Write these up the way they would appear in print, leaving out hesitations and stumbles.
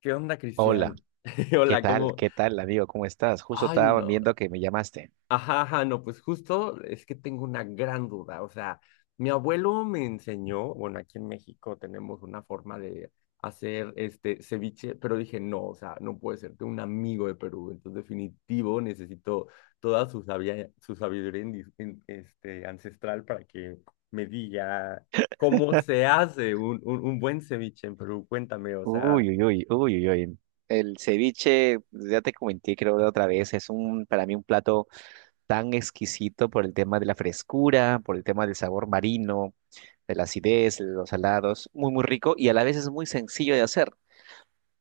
¿Qué onda, Hola, Cristian? ¿qué Hola, tal? ¿cómo? ¿Qué tal, amigo? ¿Cómo estás? Justo Ay, estaba no. viendo que me llamaste. Ajá, ajá, no, pues justo es que tengo una gran duda. O sea, mi abuelo me enseñó, bueno, aquí en México tenemos una forma de hacer este ceviche, pero dije, no, o sea, no puede ser, tengo un amigo de Perú, entonces definitivo necesito toda su sabiduría este, ancestral para que me diga cómo se hace un buen ceviche en Perú. Cuéntame, o sea. Uy, uy, uy, uy, uy, uy. El ceviche, ya te comenté, creo, la otra vez, para mí un plato tan exquisito por el tema de la frescura, por el tema del sabor marino, de la acidez, de los salados, muy, muy rico y a la vez es muy sencillo de hacer.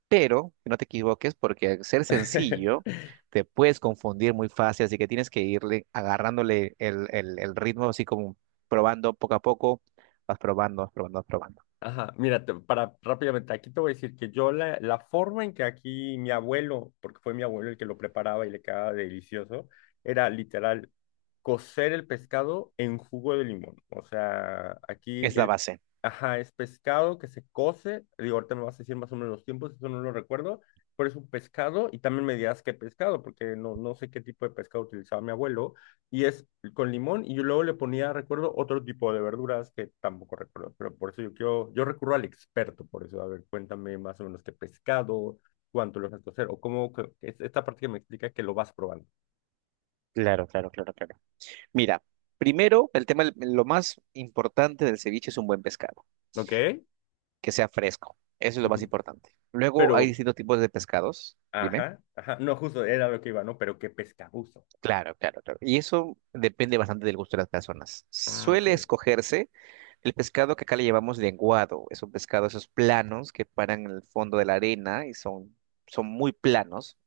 Pero no te equivoques porque al ser sencillo te puedes confundir muy fácil, así que tienes que irle agarrándole el ritmo así como probando poco a poco, vas probando, vas probando, vas probando. Ajá, mira, para rápidamente, aquí te voy a decir que yo la forma en que aquí mi abuelo, porque fue mi abuelo el que lo preparaba y le quedaba delicioso, era literal cocer el pescado en jugo de limón. O sea, aquí Es la el, base. ajá, es pescado que se cose, digo, ahorita me vas a decir más o menos los tiempos, eso no lo recuerdo, pero es un pescado y también me dirás qué pescado, porque no, no sé qué tipo de pescado utilizaba mi abuelo, y es con limón y yo luego le ponía, recuerdo, otro tipo de verduras que tampoco recuerdo, pero por eso yo quiero, yo recurro al experto, por eso, a ver, cuéntame más o menos qué pescado, cuánto lo vas a hacer, o cómo, es esta parte que me explica que lo vas probando, Claro, claro, claro, claro. Mira, primero, el tema, lo más importante del ceviche es un buen pescado, ¿ok? que sea fresco. Eso es lo Ujú. más importante. Luego hay Pero, distintos tipos de pescados, dime. ajá, ajá, no, justo era lo que iba, ¿no? Pero qué pescado uso. Claro, claro, claro. Y eso depende bastante del gusto de las personas. Ah, ok. Suele escogerse. El pescado que acá le llevamos lenguado, es un pescado, esos planos que paran en el fondo de la arena y son muy planos.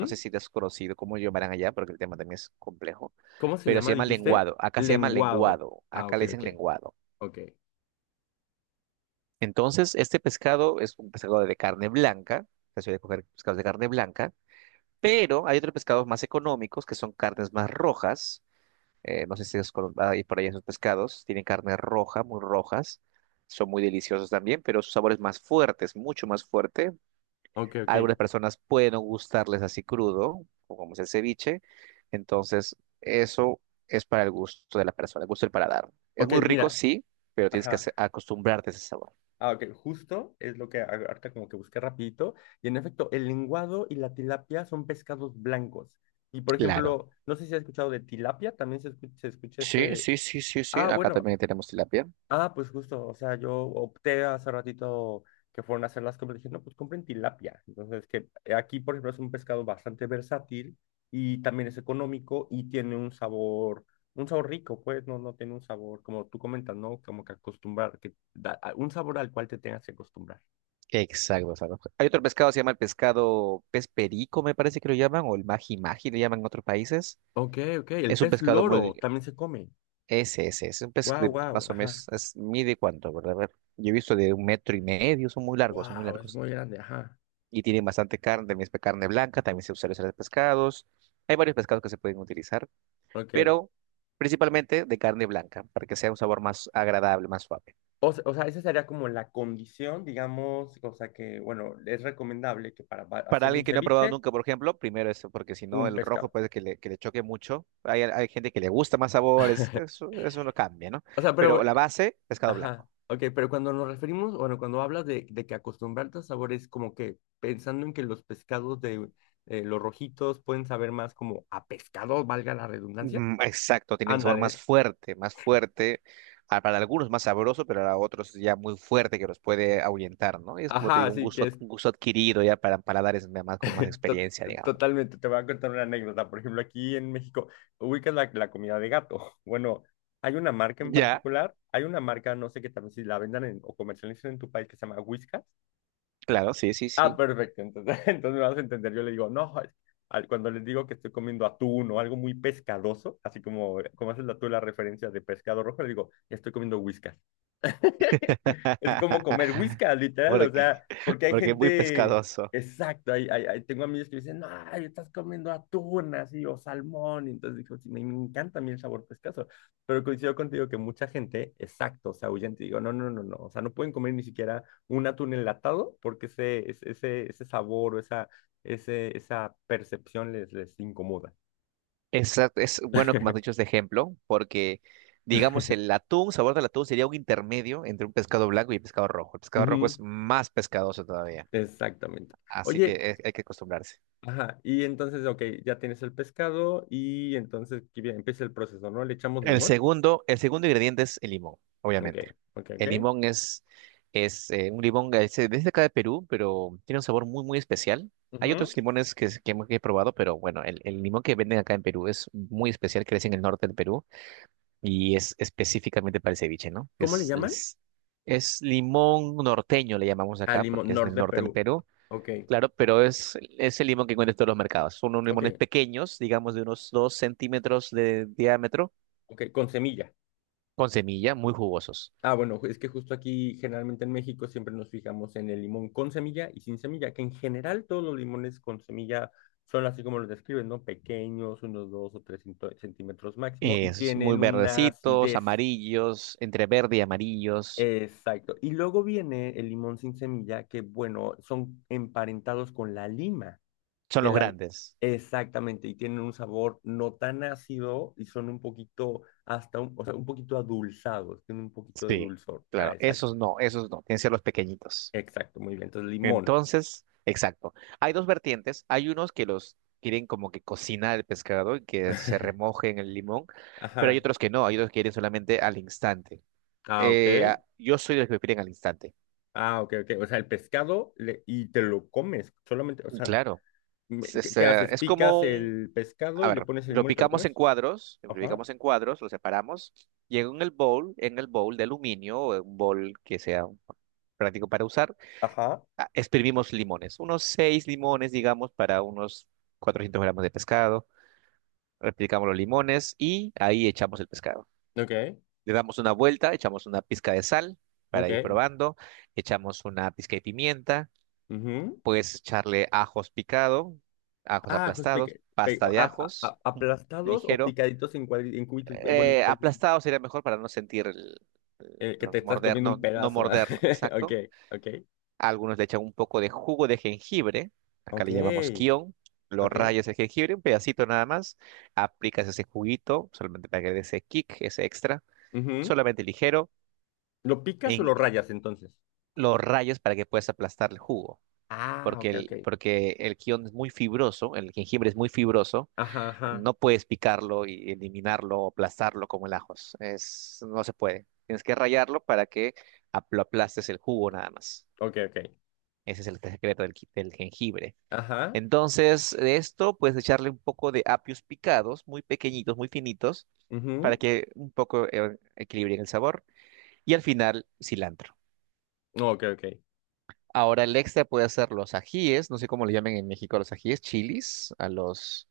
No sé si te has conocido cómo lo llamarán allá, porque el tema también es complejo, ¿Cómo se pero se llama, llama dijiste? lenguado. Acá se llama Lenguado. lenguado, Ah, acá ok, le dicen ok, lenguado. ok, Entonces, este pescado es un pescado de carne blanca, se suele coger pescados de carne blanca, pero hay otros pescados más económicos que son carnes más rojas. No sé si es con- hay por ahí esos pescados. Tienen carne roja, muy rojas. Son muy deliciosos también, pero su sabor es más fuerte, es mucho más fuerte. ok, A ok, algunas personas pueden no gustarles así crudo, o como es el ceviche. Entonces, eso es para el gusto de la persona, el gusto del paladar. Es ok, muy rico, mira, sí, pero tienes que ace- ajá. acostumbrarte a ese sabor. Ah, ok, justo es lo que ahorita como que busqué rapidito. Y en efecto, el lenguado y la tilapia son pescados blancos. Y por Claro, ejemplo, no sé si has escuchado de tilapia, también se escucha, sí, ese... sí, sí, sí, sí. Ah, Acá bueno, también tenemos tilapia. ah, pues justo, o sea, yo opté hace ratito que fueron a hacer las compras, dije, no, pues compren tilapia. Entonces, que aquí, por ejemplo, es un pescado bastante versátil y también es económico y tiene un sabor rico, pues, no, no tiene un sabor, como tú comentas, ¿no? Como que acostumbrar, un sabor al cual te tengas que acostumbrar. Exacto, exacto. Hay otro pescado, se llama el pescado pez perico, me parece que lo llaman, o el magi magi, le llaman en otros países. Ok, ok, el Es un pez pescado muy... loro también se come. Ese, es un pez Wow, de wow, más o ajá. menos, es, mide cuánto, ¿verdad? A ver, yo he visto de un metro y medio, son muy largos, son muy Wow, es largos. muy grande, ajá. Y tienen bastante carne, también es carne blanca, también se usa en los pescados. Hay varios pescados que se pueden utilizar, Ok. pero principalmente de carne blanca, para que sea un sabor más agradable, más suave. O, o sea, esa sería como la condición, digamos, o sea que, bueno, es recomendable que para Para hacer alguien un que no ha probado ceviche, nunca, por ejemplo, primero eso, porque si no, un el rojo pescado. puede que le choque mucho. Hay gente que le gusta más sabores, eso no cambia, ¿no? O sea, pero, Pero la base, pescado blanco. ajá, ok, pero cuando nos referimos, bueno, cuando hablas de que acostumbrarte a sabores, como que pensando en que los pescados de los rojitos pueden saber más como a pescado, valga la redundancia. Exacto, tiene un sabor Ándale, más fuerte, ah, para algunos más sabroso, pero para otros ya muy fuerte que los puede ahuyentar, ¿no? Y es como te ajá, digo, un así gusto, que ad- es un gusto adquirido ya para paladares de más con más To- experiencia, digamos. totalmente, te voy a contar una anécdota. Por ejemplo, aquí en México, ubicas la, la comida de gato. Bueno, hay una marca en Ya, particular, hay una marca, no sé qué también, si la vendan o comercialicen en tu país que se llama Whiskas. claro, sí, sí, Ah, sí. perfecto, entonces, entonces me vas a entender. Yo le digo, no, cuando les digo que estoy comiendo atún o algo muy pescadoso, así como, como haces la, tú la referencia de pescado rojo, le digo, estoy comiendo Whiskas. Es como comer whiskas, literal, o Porque, sea, porque hay porque es muy gente, pescadoso. exacto, hay, tengo amigos que dicen, no, ay, estás comiendo atún así o salmón, y entonces digo, sí, me encanta a mí el sabor pescazo, pero coincido contigo que mucha gente, exacto, o sea, huyen, te digo, no, no, no, no, o sea, no pueden comer ni siquiera un atún enlatado porque ese sabor o esa, ese, esa percepción les, les incomoda. Exacto, es bueno que me has dicho este ejemplo, porque digamos el atún, sabor del atún sería un intermedio entre un pescado blanco y pescado rojo. El pescado rojo es Ujú, más pescadoso todavía, exactamente. así que Oye, hay que acostumbrarse. ajá, y entonces, ok, ya tienes el pescado y entonces que bien, empieza el proceso, ¿no? Le echamos El limón. segundo, el segundo ingrediente es el limón, Ok, obviamente. ok, ok. El limón es un limón que es de acá de Perú, pero tiene un sabor muy, muy especial. Hay Ujú. otros limones que, que he probado, pero bueno, el limón que venden acá en Perú es muy especial, crece en el norte del Perú y es específicamente para el ceviche, ¿no? ¿Cómo le Es, llaman? es, es limón norteño, le llamamos Al acá, porque limón, es del norte de norte del Perú. Perú, Ok, claro, pero es el limón que encuentras en todos los mercados. Son unos ok, limones pequeños, digamos de unos 2 centímetros de diámetro ok, con semilla. con semilla, muy jugosos. Ah, bueno, es que justo aquí, generalmente en México, siempre nos fijamos en el limón con semilla y sin semilla, que en general todos los limones con semilla son así como los describen, ¿no? Pequeños, unos dos o tres centímetros máximo, y Es muy tienen una verdecitos, acidez. amarillos, entre verde y amarillos. Exacto. Y luego viene el limón sin semilla, que bueno, son emparentados con la lima, Son que los la... grandes. Exactamente, y tienen un sabor no tan ácido y son un poquito, hasta un, o sea, un poquito adulzados, tienen un poquito de Sí, dulzor. Ah, claro. exacto, Esos no, esos no. Tienen que ser los pequeñitos. exacto, muy bien. Entonces, limón. Entonces, exacto. Hay dos vertientes. Hay unos que los quieren como que cocinar el pescado y que se remoje en el limón, pero hay Ajá. otros que no. Hay otros que quieren solamente al instante. Ah, ok. Yo soy de los que lo quieren al instante. Ah, ok, ok. O sea, y te lo comes, solamente, o Y sea, claro, es, ¿qué, es, qué eh, haces? es como Picas un. el pescado A y le ver, pones el lo limón y te lo picamos en comes. cuadros, Ajá. Lo separamos y en el bowl de aluminio o en un bowl que sea práctico para usar, Ajá. Exprimimos limones, unos seis limones, digamos, para unos 400 gramos de pescado. Replicamos los limones y ahí echamos el pescado. Ok, Le damos una vuelta, echamos una pizca de sal para ok. ir probando, echamos una pizca de pimienta, Ujú. puedes echarle ajos picado, ajos Ah, ajos pica- aplastados, pe- pasta de ajos, a- un aplastados o ligero picaditos en, en cubitos, bueno, aplastado sería mejor para no sentir el, que te estás comiendo no, un no pedazo. Ah. morderlo, Ok, exacto. ok, A algunos le echan un poco de jugo de jengibre, acá ok, le llamamos kion, lo ok. rayas el jengibre, un pedacito nada más, aplicas ese juguito, solamente para que dé ese kick, ese extra, Ujú. solamente ligero, ¿Lo picas o en, lo eh, rayas entonces? lo rayas para que puedas aplastar el jugo, Ah, porque ok, ok. porque el kion es muy fibroso, el jengibre es muy fibroso. Ajá, ajá. No puedes picarlo y eliminarlo o aplastarlo como el ajos. Es, no se puede. Tienes que rallarlo para que lo aplastes el jugo nada más. Ok, ok. Ese es el secreto del jengibre. Ajá. Entonces, de esto puedes echarle un poco de apios picados, muy pequeñitos, muy finitos, para Ujú. que un poco equilibren el sabor. Y al final, cilantro. No, ok, ok. Ahora el extra puede hacer los ajíes, no sé cómo le llaman en México a los ajíes, chilis,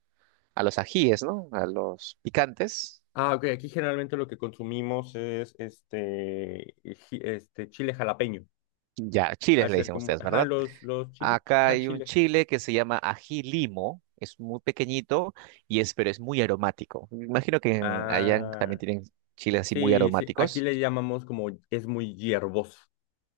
a los ajíes, ¿no? A los picantes. Ah, ok, aquí generalmente lo que consumimos es este, este chile jalapeño. Ya, A chiles le ser dicen como, ustedes, ajá, ¿verdad? Los chiles, Acá ajá, hay un chile. chile que se llama ají limo, es muy pequeñito y es, pero es muy aromático. Me imagino que allá también Ah. tienen chiles así muy Sí, sí, aquí aromáticos. le llamamos como es muy hierboso,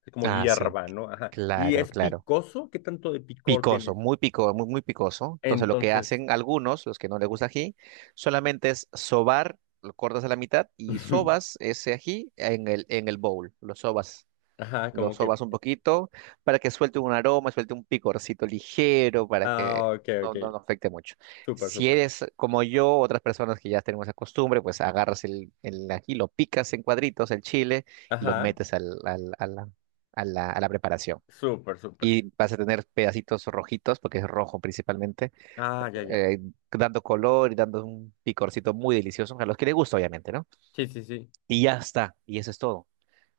es como Ah, sí, hierba, ¿no? Ajá. ¿Y claro, es claro. picoso? ¿Qué tanto de picor Picoso, tiene? muy pico, muy, muy picoso. Entonces lo que Entonces, hacen algunos, los que no les gusta ají, solamente es sobar, lo cortas a la mitad y sobas ese ají en el bowl, lo sobas. ajá, Lo como que, sobas un poquito para que suelte un aroma, suelte un picorcito ligero, para que ah, ok, no, ok, no, no afecte mucho. súper, Si súper, eres como yo, otras personas que ya tenemos esa costumbre, pues agarras el ají, lo picas en cuadritos, el chile, y lo ajá, metes a la preparación. súper, súper, Y vas a tener pedacitos rojitos, porque es rojo principalmente, ah, ya, ya, eh, dando color y dando un picorcito muy delicioso, a los que les gusta, obviamente, ¿no? sí, sí, sí, Y ya está, y eso es todo.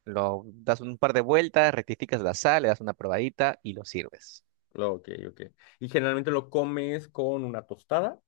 Lo das un par de vueltas, rectificas la sal, le das una probadita y lo sirves. Ok, ok. Y generalmente lo comes con una tostada,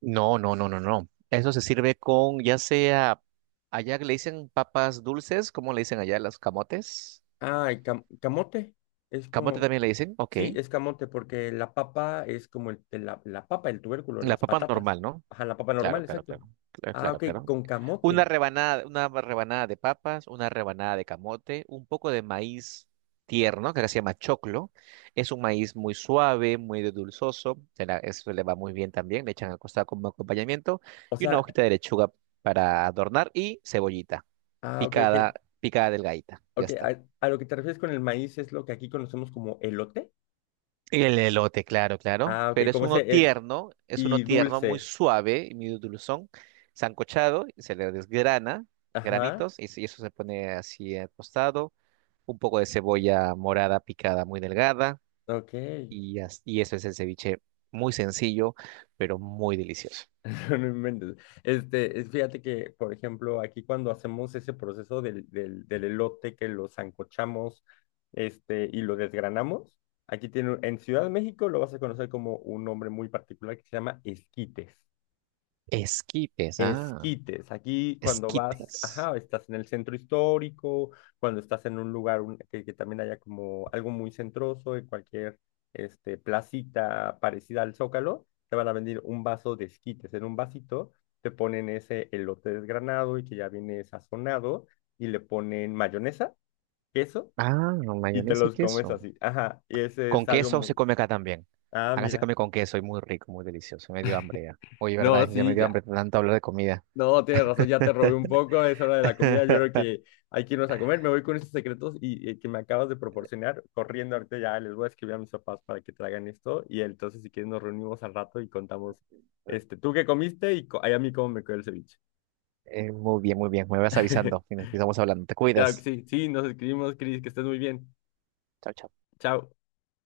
No, no, no, no, no. Eso se sirve con, ya sea, allá le dicen papas dulces, ¿cómo le dicen allá las camotes? ah, camote, es Camote como, también le dicen, ok. sí, es camote porque la papa es como la papa, el tubérculo, La las papa patatas. normal, ¿no? Ajá, la papa Claro, normal, claro, exacto. claro. Ah, Claro, ok, claro. con camote. Una rebanada de papas, una rebanada de camote, un poco de maíz tierno, que acá se llama choclo. Es un maíz muy suave, muy dulzoso. Eso le va muy bien también. Le echan al costado como acompañamiento. O Y una sea, hojita de lechuga para adornar y cebollita ah, ok, ok. picada, picada delgadita. Ya Ok, está. A lo que te refieres con el maíz es lo que aquí conocemos como elote. El elote, claro, claro. Ah, ok, Pero como ese, el, es uno y tierno, muy dulce. suave y muy dulzón, sancochado, y se le desgrana, Ajá, granitos, y eso se pone así al costado. Un poco de cebolla morada picada muy delgada, ok. Y eso es el ceviche muy sencillo, pero muy delicioso. No, no inventes. Este, fíjate que, por ejemplo, aquí cuando hacemos ese proceso del elote que lo sancochamos, este, y lo desgranamos, aquí tiene, en Ciudad de México lo vas a conocer como un nombre muy particular que se llama esquites. Esquites, ah, Esquites, aquí cuando vas, esquites. ajá, estás en el centro histórico, cuando estás en un lugar que también haya como algo muy centroso, en cualquier este, placita parecida al Zócalo, te van a vender un vaso de esquites. En un vasito te ponen ese elote desgranado y que ya viene sazonado y le ponen mayonesa, queso Ah, y te mayonesa y los comes queso. así. Ajá, y ese Con es algo queso se muy... come acá también. Ah, Acá se mira. come con queso y muy rico, muy delicioso. Me dio hambre ya. Oye, No, verdad, ya me sí, dio ya. hambre tanto hablar de comida. No, tienes razón, ya te robé un poco, es hora de la comida, yo creo que hay que irnos a comer, me voy con esos secretos y, que me acabas de proporcionar, corriendo ahorita ya les voy a escribir a mis papás para que traigan esto y entonces si quieres nos reunimos al rato y contamos, este, tú qué comiste y ay, a mí cómo me quedó el ceviche. Muy bien, muy bien. Me vas avisando y nos estamos hablando. Te Claro que cuidas. sí, sí, nos escribimos, Cris, que estés muy bien, Chao, chao. chao.